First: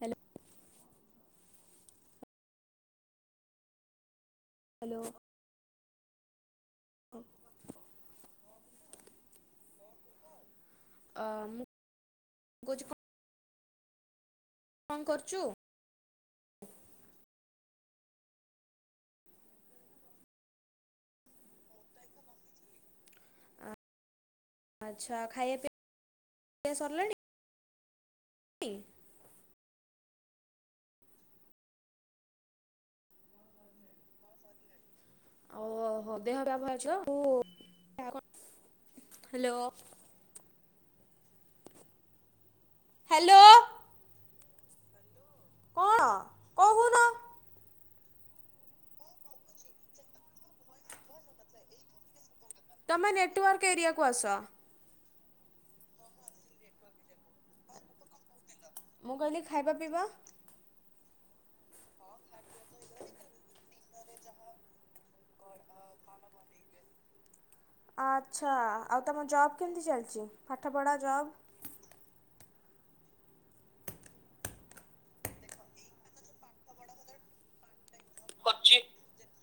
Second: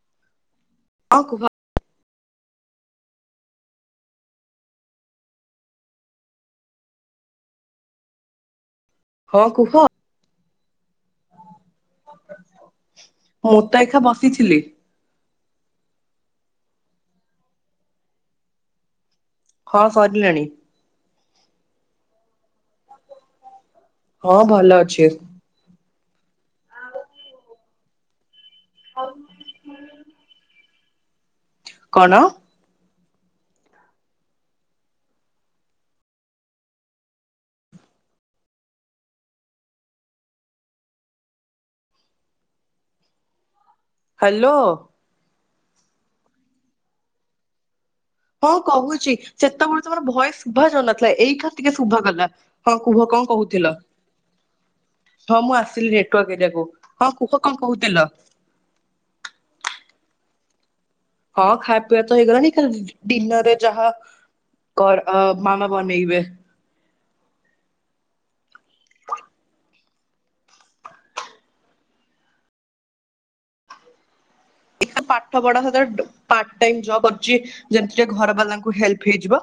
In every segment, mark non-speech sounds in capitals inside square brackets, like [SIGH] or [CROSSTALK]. Hello ହଉ କୁହ hello ଅ [INAUDIBLE] ହଁ କୁହ? ଅ ମୁଁ [INAUDIBLE] ମୁଁ ତ ଏକା ବସିଥିଲି। କଣ କରୁଛୁ? ହଁ ସରିଲାଣି। ହଁ ଭଲ। ଅଛି ଆଚ୍ଛା ଖାଇବା ପି ପିଆ ସରିଲାଣି। [INAUDIBLE] ଆଉ [INAUDIBLE] କଣ? [UNINTELLIGIBLE] ହ୍ୟାଲୋ ହ୍ୟାଲୋ ହ୍ୟାଲୋ କଣ କହୁନ? ହଁ କହୁଛି ସେତେବେଳେ ତମର ଭଏସ ଶୁଭା ଯାଉନଥିଲା ଏଇ ଖା ଟିକେ ଶୁଭା ଗଲା। ହଁ କୁହ ତମେ କଣ ନେଟୱାର୍କ କହୁଥିଲ? ଏରିଆକୁ ଆସ। ହଁ ମୁଁ ଆସିଲି ନେଟୱାର୍କ ଏରିଆକୁ ହଁ କୁହ କଣ କହୁଥିଲ? ମୁଁ କହିଲି ଖାଇବା ପିଇବା? ହଁ ଖାଇବା ପିଇବା ତ ହେଇଗଲାଣି ଡିନରରେ ଯାହା କର ମାମା ବନେଇବେ? ଆଚ୍ଛା ଆଉ ତମ ଜବ୍ କେମିତି ଚାଲିଛି ପାଠପଢ଼ା ଜବ୍? ଏ ପାଠ ପଢା ସାଥୀରେ ପାର୍ଟ ଟାଇମ ଯବ କରିଛି। ଯେମିତି ଟିକେ ଘର ବାଲାଙ୍କୁ ହେଲ୍ପ ହେଇଯିବ।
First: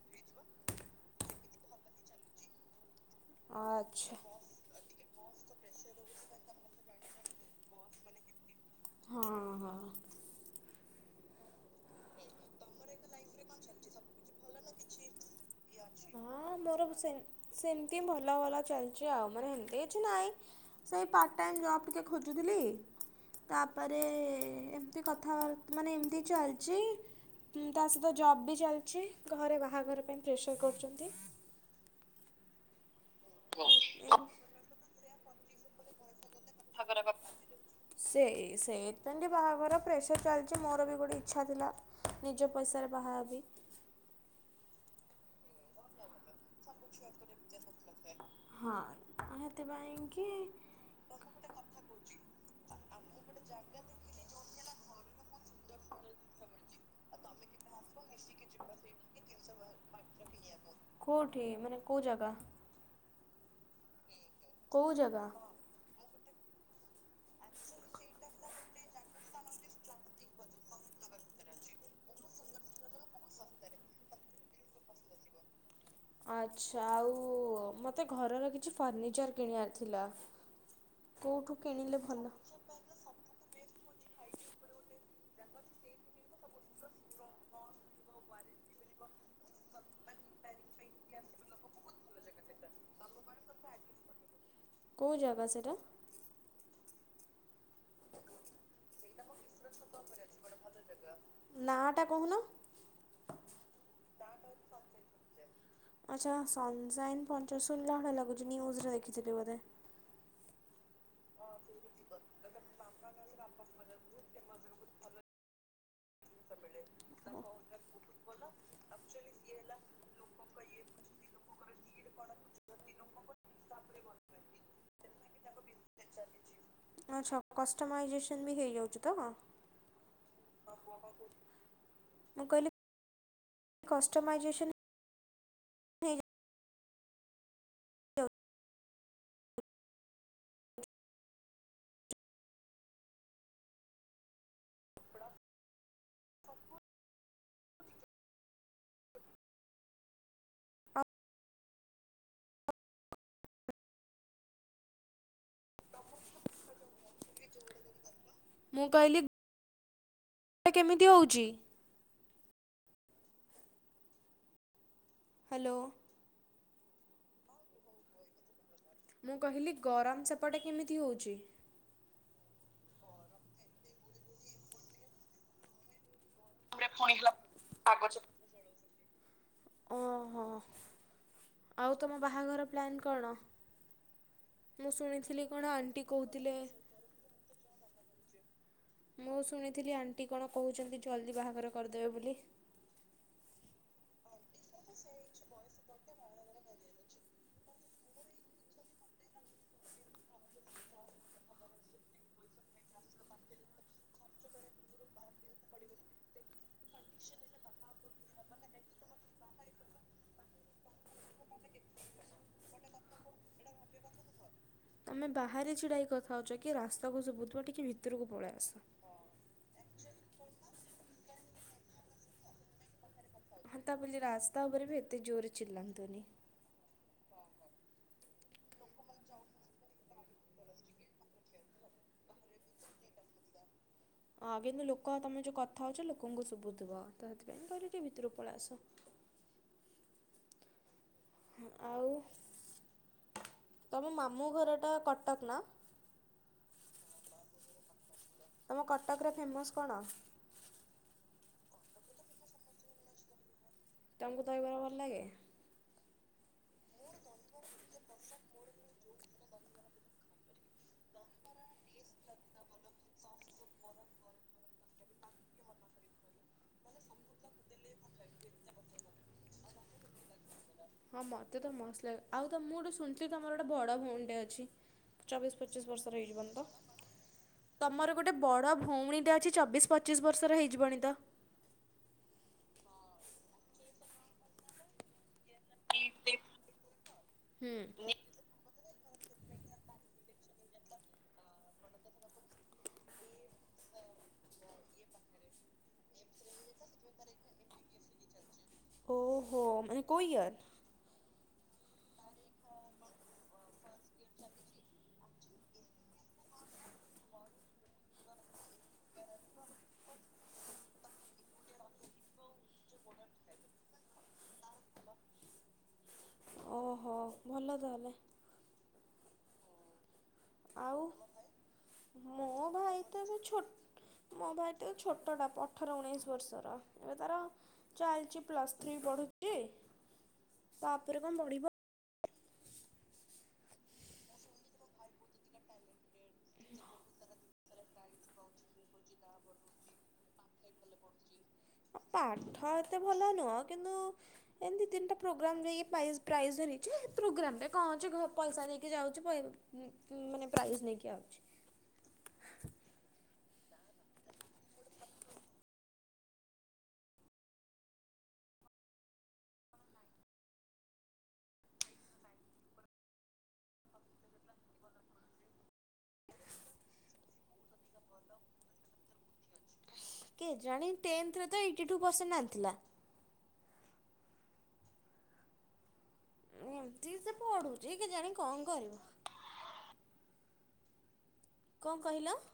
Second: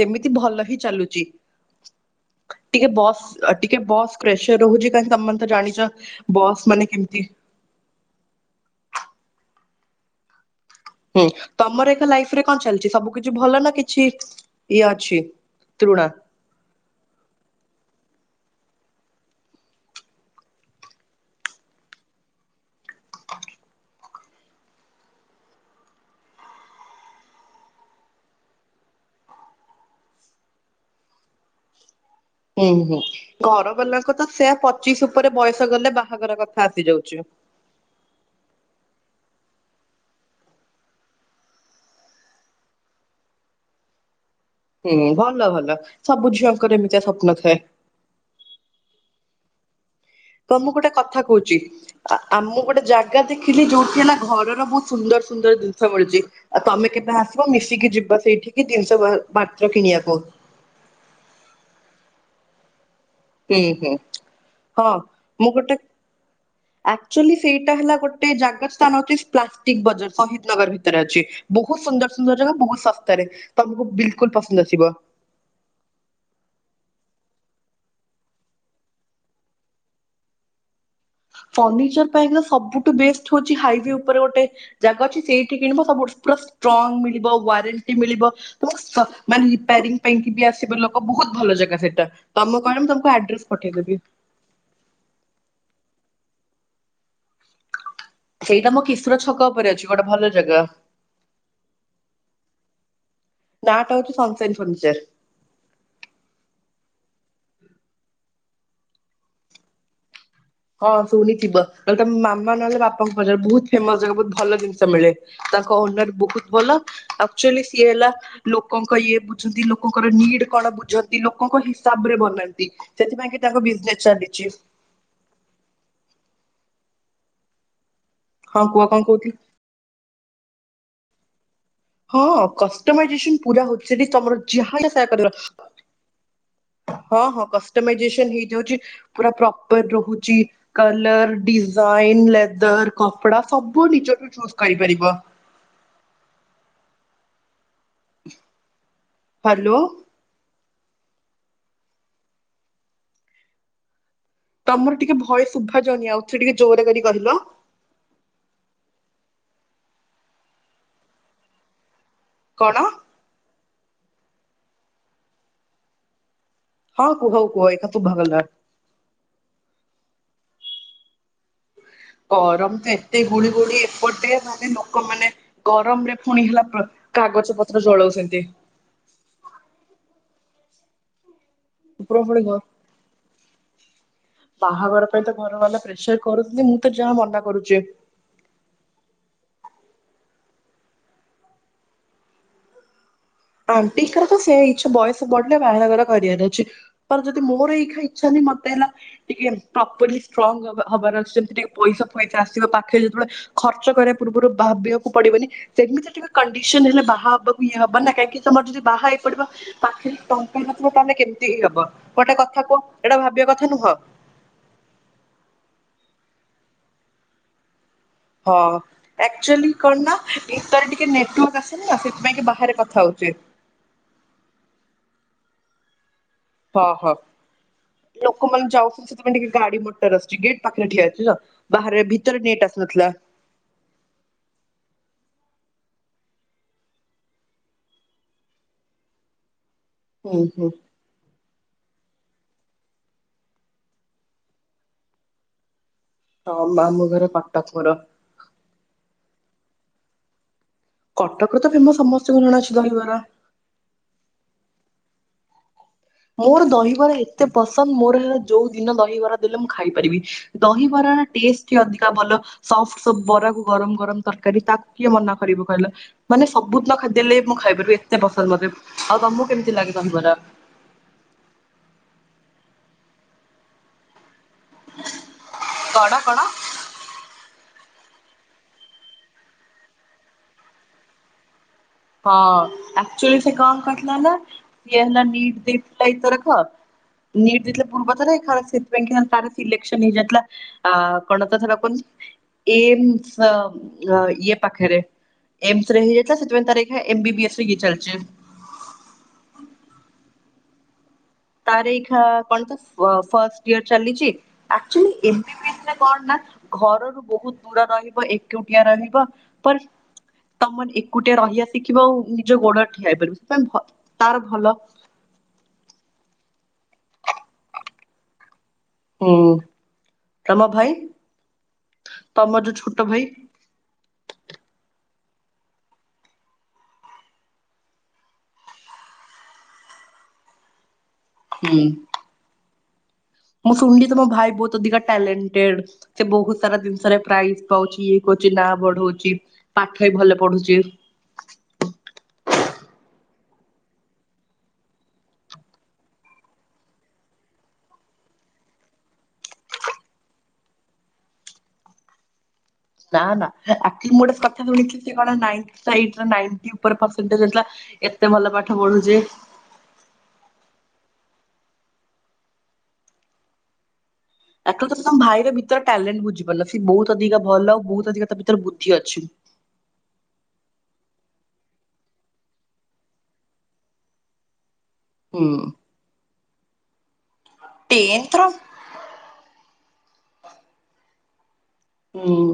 ସେମିତି ଭଲ ହିଁ ଚାଲୁଛି ଟିକେ ବସ୍ ଟିକେ ଆଚ୍ଛା ବସ୍ କ୍ରେସ। ରହୁଛି କାହିଁକି ତମେ ତ ଜାଣିଛ ବସ୍ ମାନେ କେମତି? ହଁ ହଁ। ହୁଁ ତମର ଏକ ଲାଇଫରେ କଣ ଚାଲିଛି ସବୁ କିଛି ଭଲ ନା କିଛି ଇଏ ଅଛି [UNINTELLIGIBLE] ହୁଁ ମୋର ସେମିତି ଭଲ ଭଲ ଚାଲିଛି ଆଉ ମୋର ଏମିତି କିଛି ନାହିଁ। ସେଇ ପାର୍ଟ ଟାଇମ ଜବ ଟିକେ ଖୋଜୁଥିଲି। ତାପରେ ଏମିତି କଥାବାର୍ତ୍ତା ମାନେ ଏମିତି ଚାଲିଛି ତା ସ ତ ଜବ ବି ଚାଲିଛି ଘରେ ବାହାଘର ପାଇଁ ପ୍ରେସର କରୁଛନ୍ତି। ହୁଁ ହୁଁ ଘର ବାଲାଙ୍କୁ ତ ସେୟା ପଚିଶ ଉପରେ ବୟସ ଗଲେ ବାହାଘର କଥା ଆସିଯାଉଛି। ସେଇ ସେଇଥିପାଇଁ ବାହାଘର ପ୍ରେସର ଚାଲିଛି ମୋର ବି ଗୋଟେ ଇଚ୍ଛା ଥିଲା। ନିଜ ପଇସାରେ ବାହାହେବି। ହୁଁ ଭଲ ଭଲ ସବୁ ଝିଅ ହଁ ସେଥିପାଇଁକି। ତ ମୁଁ ଗୋଟେ କଥା କହୁଛି ଆମକୁ ଗୋଟେ ଜାଗା ଦେଖି ଦେଖିଲି ଯୋଉଠି ହେଲା ଘରର ବହୁତ ସୁନ୍ଦର ସୁନ୍ଦର ଜିନିଷ ମିଳୁଛି ଆଉ ତମେ କେବେ ଆସିବ ମିଶିକି ଯିବା ସେଇଠି କି ଜିନିଶ ପାତ୍ର କିଣିବାକୁ। କୋଉଠି ମାନେ କୋଉ ଜାଗା? ହୁଁ ହୁଁ ହଁ କୋଉ ଜାଗା? ମୁଁ ଗୋଟେ ଆକଚୁଆଲି ସେଇଟା ହେଲା ଗୋଟେ ଜାଗା [UNINTELLIGIBLE] ବଜାର ଶହିଦ ନଗର ଭିତରେ ଅଛି ବହୁତ ସୁନ୍ଦର ସୁନ୍ଦର ଜାଗା ବହୁତ ଶସ୍ତାରେ ତମକୁ ବିଲକୁଲ ପସନ୍ଦ ଆସିବ। ଆଚ୍ଛା ଆଉ ମୋତେ ଘରର କିଛି ଫର୍ଣ୍ଣିିଚର୍ କିଣିବାର ଥିଲା। କୋଉଠୁ କିଣିଲେ ଫର୍ନିଚର ଭଲ ପାଇଁକା ସବୁଠୁ ବେଷ୍ଟ ହଉଛି ହାଇୱେ ଉପରେ ଗୋଟେ ଜାଗା ଅଛି ସେଇଠି କିଣିବ ସବୁ ପୁରା ଷ୍ଟ୍ରଙ୍ଗ ମିଳିବ ୱାରେଣ୍ଟି ମିଳିବ। ତ ମାନେ ରିପାରିଙ୍ଗ ପାଇଁ ବି ଆସିବ ଲୋକ ବହୁତ ଭଲ ଜାଗା ସେଇଟା। ତମ କହିଲେ ମୁଁ ତମକୁ ଆଡ୍ରେସ ପଠେଇଦେବି। କୋଉ ଜାଗା ସେଇଟା? ସେଇଟା ମୋ କିଶୋର ଛକ ଉପରେ ଅଛି ଗୋଟେ ଭଲ ଜାଗା। ନାଁ ଟା କହୁନ? ନାଁ ଟା ହଉଛି ସନସାରି ଫନିଚର। ଆଚ୍ଛା ସନସାଇନ୍ ଫଣିଚର୍ ସୁଣିଲା ଭଳିଆ ଲାଗୁଛି ନ୍ୟୁଜରେ ଦେଖିଥିଲି ବୋଧେ। ହଁ ଶୁଣିଥିବ ତ ମାମା ନହେଲେ ବାପାଙ୍କୁ ପଚାର ବହୁତ ଫେମସ ଜାଗା ବହୁତ ଭଲ ଜିନିଷ ମିଳେ। ତାଙ୍କ ଓନର ବହୁତ ଭଲ ଆକ୍ଚୁଆଲି ସିଏ ହେଲା। ଲୋକଙ୍କ ଇଏ ବୁଝନ୍ତି। ଲୋକଙ୍କର ନିଡ କଣ ବୁଝନ୍ତି। ଲୋକଙ୍କ ହିସାବ ରେ ବନାନ୍ତି। ସେଥିପାଇଁ କି ତାଙ୍କ ବିଜନେସ ଚାଲିଛି। ଆଚ୍ଛା କଷ୍ଟମାଇଜେସନ୍ ବି ହଁ କୁହ କଣ ହେଇଯାଉଛି ତ? କହୁଥିଲି? [UNINTELLIGIBLE] ହଁ କହିଲି କଷ୍ଟମାଇଜେସନ ପୁରା ହଉଚି। ତମର କଷ୍ଟମାଇଜେସନ୍ ଯାହାଟା ସହାୟ କରିବ। ହେଇଯାଉ ହଁ ହଁ କଷ୍ଟମାଇଜେସନ ହେଇଯାଉଛି। ପୁରା ପ୍ରପର ରହୁଚି। କଲର ଡିଜାଇନ ଲେଦର କପଡା ସବୁ ନିଜକୁ ଚୁଜ କରିପାରିବ। ହ୍ୟାଲୋ। ତମର ଟିକେ ଭୟସ ଶୁଭା ଜାଉନୀ ଆଉ ଥରେ ଟିକେ ଜୋରରେ କରି କହିଲ। ମୁଁ କହିଲି କେମିତି ହଉଛି? କଣ? ହ୍ୟାଲୋ। ହଁ କୁହ କୁହ ଏଇକ୍ଷିଣା ଶୁଭାଗଲା। ମୁଁ କହିଲି ଗରମ ସେପଟେ କେମିତି ହଉଛି? ଗରମ ତ ଏତେ ଗୁଲୁ ଗୁଳି ଏପଟେ ମାନେ ଲୋକମାନେ ଗରମରେ ଫୁଣି ହେଲା କାଗଜ ପତ୍ର ଜଳଉଛନ୍ତି। ଓହୋ। ଆଉ ତମ ପୁରା ପୁଣି ଘ ବାହାଘର ପ୍ଲାନ୍ କଣ? ମୁଁ ବାହାଘର ପାଇଁ ତ ଶୁଣିଥିଲି ଘର କଣ ବାଲା ଆଣ୍ଟି ପ୍ରେସର କରୁଛନ୍ତିି। କହୁଥିଲେ ମୁଁ ତ ଯାହା ମନା କରୁଛି। ମୁଁ ଶୁଣିଥିଲି ଆଣ୍ଟି କଣ କହୁଛନ୍ତି ଜଲ୍ଦି ବାହାଘର କରିଦେବେ ବୋଲି। ଆଣ୍ଟିଙ୍କର ତ ସେ ଇଛା ବୟସ ବଢିଲେ ବାହାଘର କରିବାର ଅଛି। ପ ଯଦି ମୋର ଏଇଖୀନା ଇଛା ନାହିଁ ମତେ ହେଲା ଟିକେ ପ୍ରପରଲି ଷ୍ଟ୍ରଙ୍ଗ ହବା ହବାର ଅଛି ଯେମିତି ଟିକେ ପଇସା ପଇସା ଆସିବ ପାଖେ ଯେତେବେଳେ ଖର୍ଚ୍ଚ କରିବା ପୂର୍ବରୁ ଭାବିବାକୁ ପଡିବନି। ସେମିତି ଟିକେ କଣ୍ଡିସନ ହେଲେ ବାହା ହବାକୁ ଇଏ ହବନା। କାହିଁକି ତମର ଯଦି ବାହା ହେଇ ପଡିବ ପାଖରେ ଟଙ୍କା ନଥିବ ତାହେଲେ କେମିତି ହି ହବ। ଗୋଟେ କଥା କୁହ ଏଇଟା ଭାବିବା କଥା ନୁହଁ। ତମେ ବାହାରେ ଛିଡା ହେଇ କଥା ହଉଛ କିଏ ରାସ୍ତାକୁ ଶୁଭୁଥିବା ଟିକେ ଭି ହ। ଆଚୁଆଲି କଣ ନା ଭିତରେ ଟିକେ ନେଟୱାର୍କ ଆସୁନି ନା ସେଥିପାଇଁକି ବାହାରେ କଥା ହେଉଚି। ହଁ ତା ବୋଲି ରାସ୍ତା ଉପରେ ବି ଏତେ ଜୋରେ ଚିଲାନ୍ତୁନି। ହ ହ ଲୋକମାନେ ଯାଉଛନ୍ତି ସେଥିପାଇ ଟିକେ ଗାଡି ମଟର ଆସୁଛି ଗେଟ୍ ପାଖରେ ଠିଆ ହେଇଛି ତ। ବାହାରେ ଭିତରେ ନେଟ ଆସୁନଥିଲା। ହଁ କିନ୍ତୁ ଲୋକ ତମେ ଯୋଉ କଥା ହଉଛ ଲୋକଙ୍କୁ ଶୁଭୁଥିବ ତ ହେଥିପାଇଁ କହିଲି ଟିକେ ଭିତରକୁ ପଳେଇଆସ। ଉଁ ହୁଁ। ଆଉ ତମ ମାମୁଁ ଘରଟା କଟକ ନା? ହ ମାମୁଁ ଘର କଟକ ମୋର। ତମ କଟକର ଫେମସ କଣ? କଟକର ତ ଫେମସ ସମସ୍ତଙ୍କୁ ଜଣା ଅଛି ଦହିବରା। ତମକୁ ଦହିବାର ଭଲ ଲାଗେ? ମୋର ଦହିବରା ଏତେ ପସନ୍ଦ ମୋର ହେଲା ଯୋଉ ଦିନ ଦହିବରା ଦେଲେ ମୁଁ ଖାଇପାରିବି। ଦହିବରା ର ଟେଷ୍ଟ ଅଧିକା ଭଲ। ସଫ୍ଟ ସପ୍ଟ ବରାକୁ ଗରମ ଗରମ ତରକାରୀ ତାକୁ କିଏ ମନା କରିବ କହିଲ? ମାନେ ସବୁଦିନ ଖାଦ୍ୟଲେ ମୁଁ ଖାଇପାରିବି ଏତେ ପସନ୍ଦ ମତେ। ଆଉ ତମକୁ କେମିତି ଲାଗେ ଦହି ବରା? ହଁ ମତେ ତ ମସ୍ତ ଲାଗେ। ଆଉ ତ ମୁଁ ଗୋଟେ ଶୁଣିଥିଲି ତମର ଗୋଟେ ବଡ଼ ଭଉଣିଟେ ଅଛି? ଚବିଶ ପଚିଶ ବର୍ଷ କଣ କଣ ହେଇଯିବଣି ତ? ତମର ଗୋଟେ ବଡ଼ ଭଉଣୀଟେ ଅଛି ଚବିଶ ପଚିଶ ବର୍ଷର ହେଇଯିବଣି ତ? ହଁ ଆକ୍ଚୁଆଲି ସେ କଣ କରିିଥିଲା ନା ଇଏ ହେଲା ନିବ ଦେଇଥିଲା ଏଇଥରକ ନିଟ୍ ହୁଁ। ଦେଇଥିଲା ପୂର୍ବ ଥର ଏଥର ସେଇଥିପାସେଇଥିପାଇଁ କା ତାର ସିଲେକ୍ସନ ହେଇଯାଇଥିଲା କଣତ ଧରାପଡୁନି। ଏମ ସ ଇଏ ପାଖରେ ଏମ୍ସ ରେ ହେଇଯାଇଥିଲା ସେଥିପାଇଁ ତାର ଏମବି ବିି ଏସ୍ ଇିଏ ଚାଲଚି ଓହୋ ମାନେ କୋଉ ଇଅର? ତାର ଏଇକ୍ଷିଣା କଣ ତ ଫାଷ୍ଟ ଇୟର ଚାଲିଛି ଆକ୍ଚୁଲି ଏମ ବି ବି ଏସରେ କଣନା ଘରରୁ ବହୁତ ଦୂର ରହିବ ଏକୁଟିଆ ରହିବ ପର ତମେ ଏକୁଟିଆ ରହିବା ଶିଖିବ ଆଉ ନିଜ ଗୋଡ ରେ ଠିଆ ହେଇ ପାରିବ ସେଥିପାଇଁ ଭ ତାର ଭଲ ଓହୋ ଭଲ ତାହେଲେ ହୁଁ ତମ ଭାଇ ଆଉ ମୋ ତମ ଯୋଉ ଭାଇ ଛୋଟ ତ ଏବେ ଛୋଟ ମୋ ଭାଇ ତ ଛୋଟଟା ଅଠର ଉଣେଇଶ ବର୍ଷର ଏବେ ତାର ଚାଲିଛି ପ୍ଲସ୍ ଥ୍ରୀ ପଢୁଛି ତାପରେ କଣ ପଢ଼ି ହଁ ମୁଁ ଶୁଣିଲି ତ ମୋ ଭାଇ ବହୁତ ଅଧିକା ଟ୍ୟାଲେଣ୍ଟେଡ ସେ ବହୁତ ସାରା ଜିନିଷରେ ପ୍ରାଇଜ ପାଉଛି ଇଏ କରୁଛି ନାଁ ବଢଉଛି ପାଠ ବି ଭଲ ପଢୁଛି ପାଠ ଏତେ ଭଲ ନୁହଁ କିନ୍ତୁ ଏମିତି ତିନିଟା ପ୍ରୋଗ୍ରାମ୍ ପ୍ରାଇଜ ଧରିଛି ପ୍ରୋଗ୍ରାମ ରେ କଣ ଅଛି ଘରୁ ପଇସା ନେଇକି ଯାଉଛି ମାନେ ପ୍ରାଇଜ୍ ନେଇକି ଆଉଛି ନା ନା ଆକ୍ଚୁଲି ମୁଁ ଗୋଟେ କଥା ଶୁଣିଛି ସେ କଣ ନାଇନ୍ତ ସାଇଡ୍ ର ନାଇଣ୍ଟି ଉପରେ ପର୍ସେଣ୍ଟଜ୍ ରଖିଥିଲା ଏତେ ଭଲ ପାଠ ପଢୁଛି ଆକ୍ଚୁଲି ତ ତମ ଭାଇର ଭିତରେ ଟ୍ୟାଲେଣ୍ଟ ବୁଝିପାରୁନ ସେ ବହୁତ ଅଧିକ ଭଲ ବହୁତ ଅଧିକ ତା ଭିତରେ ବୁଦ୍ଧି ଅଛି କେଯାଣି ଟେନ୍ତ ରେ ତ ଏଇଟି ଟୁ ପର୍ସଣ୍ଟେଜ୍ ଆଣିଥିଲା ହଁ ଏମିତି ସେ ପଢୁଛି କି ଜାଣି ଟେନ୍ଥର କଣ କରିବ କଣ କହିଲ? ହୁଁ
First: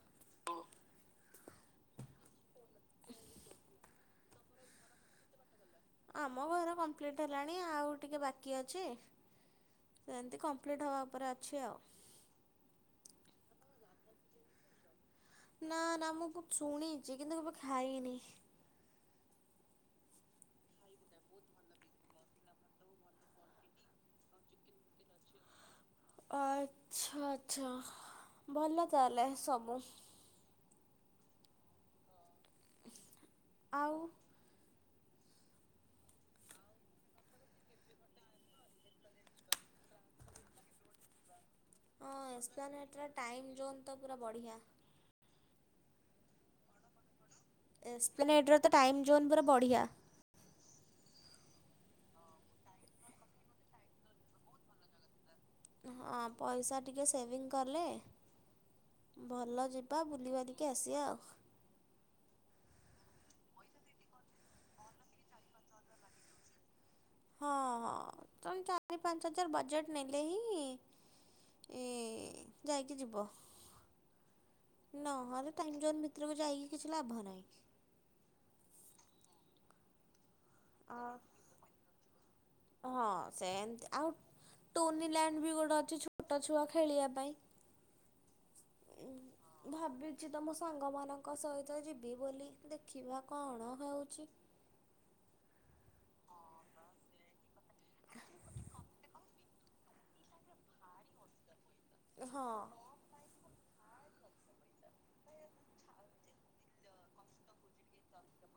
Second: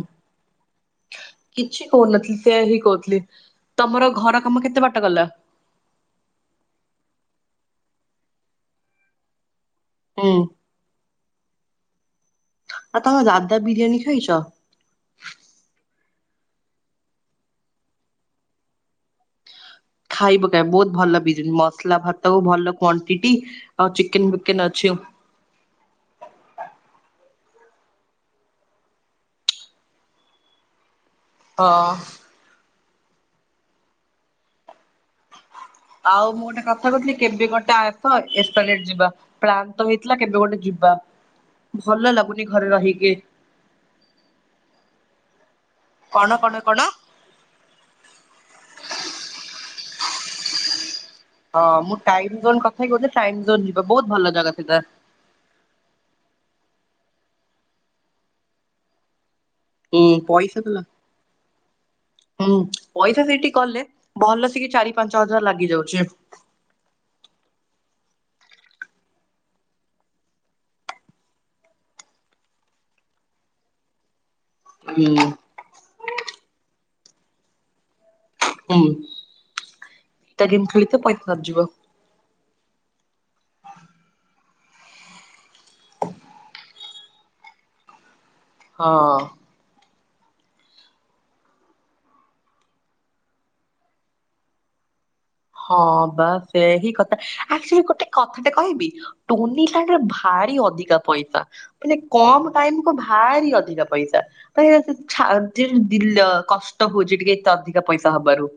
କିଛି କହୁନଥିଲି ସେଇଆହିଁ କହୁଥିଲି ତମର ଘର କାମ କେତେ ବାଟ ଗଲା ଆମ ଘର କମ୍ପ୍ଲିଟ ହେଲାଣି ଆଉ ଟିକେ ବାକି ଅଛି ହୁଁ ସେମିତି କମ୍ପ୍ଲିଟ୍ ହବା ଉପରେ ଅଛି ଆଉ ଆଉ ତମେ ଦାଦା ବିରିୟାନୀ ଖାଇଛ ନା ନା ମୁଁ ବହୁତ୍ ଶୁଣିଛି କିନ୍ତୁ କେବେ ଖାଇନି ଖାଇ ପକା ବହୁତ ଭଲ ବିିରାୟାନୀ ମସଲା ଭାତ ଭଲ କ୍ଵାଣ୍ଟିଟି ଆଉ ଚିକେନ ବିକେନ ଅଛି ଆଚ୍ଛା ଆଚ୍ଛା ଭଲ ତାହେଲେ ସବୁ ହ ଆଉ ଆଉ ମୁଁ ଗୋଟେ କଥା କହୁଥିଲି କେବେ ଗୋଟେ ଆସ ଏ ସ୍ପ୍ଲାନେଡ୍ ଯିବା ପ୍ଲାନ୍ ତ ହେଇଥିଲା କେବେ ଗୋଟେ ଯିବା ଭଲ ହଁ ଲାଗୁନି ଘରେ ଏସ୍ପ୍ଲାନେଟ୍ର ରହିକି ଟାଇମ୍ ଜୋନ୍ ତ ପୁରା ବଢ଼ିଆ କଣ କଣ କଣ ଏକ୍ସପ୍ଲେନେଡ଼ର ତ ଟାଇମ୍ ଜୋନ୍ ପୁରା ବଢ଼ିଆ ହଁ ମୁଁ ଟାଇମ ଜୋନ କଥା କହୁଥିଲି ଟାଇମ ଜୋନ୍ ଯିବା ବହୁତ ଭଲ ଜାଗା ସେଇଟା ହଁ ପଇସା ଟିକେ ସେଭିଙ୍ଗ କଲେ ଭଲ ଯି ହୁଁ ବା ପଇସା ତ ବୁଲିବାଲିକି ଲା ଆସିବା ଆଉ। ହୁଁ ପଇସା ସେଇଠି କଲେ ଭଲ ସେକି ଚାରି ପାଞ୍ଚ ହଜାର ଲାଗି ଯାଉଛି। ହଁ ହଁ ତ ଚାରି ପାଞ୍ଚ ହଜାର ବଜେଟ୍ ନେଲେ ହିଁ ଏ ଯାଇକି ଯିବ। ହୁଁ ନହଲେ ଟାଇମ ଜୋନ ଭିତରକୁ ଯାଇକି କିଛି ଲାଭ ନାହିଁ। ହୁଁ ଏଟା ଗେମ୍ ଖେଳି ଅ ତ ପଇସା ସରିଯିବ। ହଁ ସେମତି ଆଉ ଟୋନି ଲ୍ୟାଣ୍ଡ ବି ଗୋଟେ ଅଛି ଛୋଟ ଛୁଆ ଖେଳିବା ପାଇଁ। ହଉ ଉଁ। ଭାବିଛି ତ ମୋ ସାଙ୍ଗମାନଙ୍କ ସହିତ ଯିବି ବୋଲି ଦେଖିବା କଣ ହେଉଛି। ହଁ ବା ସେଇଆ ହିଁ କଥା। ଆକ୍ଚୁଅଲି ଗୋଟେ କଥାଟେ କହିବି ଟୋନି [UNINTELLIGIBLE] ଭାରି ଅଧିକା ପଇସା ମାନେ ହଁ କମ ଟାଇମ କୁ ଭାରି ଅଧିକା ପଇସା ଦ ଛା ଦି ଦିଲ କଷ୍ଟ ହଉଛି ଟିକେ ଏତେ ଅଧିକା ପଇସା ହବାରୁ।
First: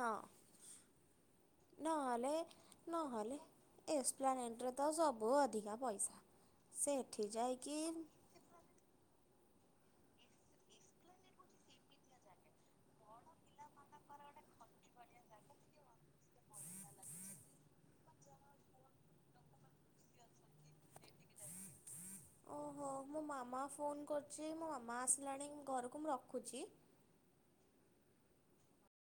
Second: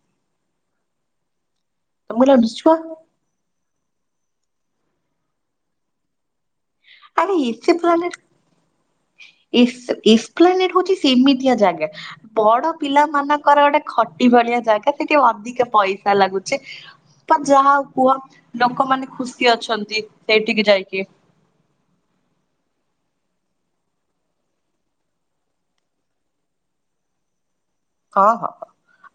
ହଁ ତମକୁ ନହେଲେ ଲାଗୁଛି ଛୁଆ ନହେଲେ ଏକ୍ସପ୍ଲାନେଟ୍ରେ ତ ସବୁ ଅଧିକା ପଇସା ସେଠି ଆରେ ଏସି ଯାଇକି ପ୍ଲାନେଟ ଏସ ଏସପ୍ଲାନେଟ ହଉଛି ସେମିତିଆ ଜାଗା ବଡ ପିଲା ମାନଙ୍କର ଗୋଟେ ଖଟି ଭଳିଆ ଜାଗା ସେଠି ଅଧିକା ପଇସା ଲାଗୁଚେ। ବା ଯାହା କୁହ ଲୋକମାନେ ଖୁସି ଅଛନ୍ତି ସେଇଠିକି ଯାଇକି। [INAUDIBLE] ଓହୋ ମୋ ମାମା ଫୋନ କରୁଛି ମୋ ମାମା ଆସିଲାଣି ଘରକୁ ମୁଁ ରଖୁଛି। ହଁ ହଁ।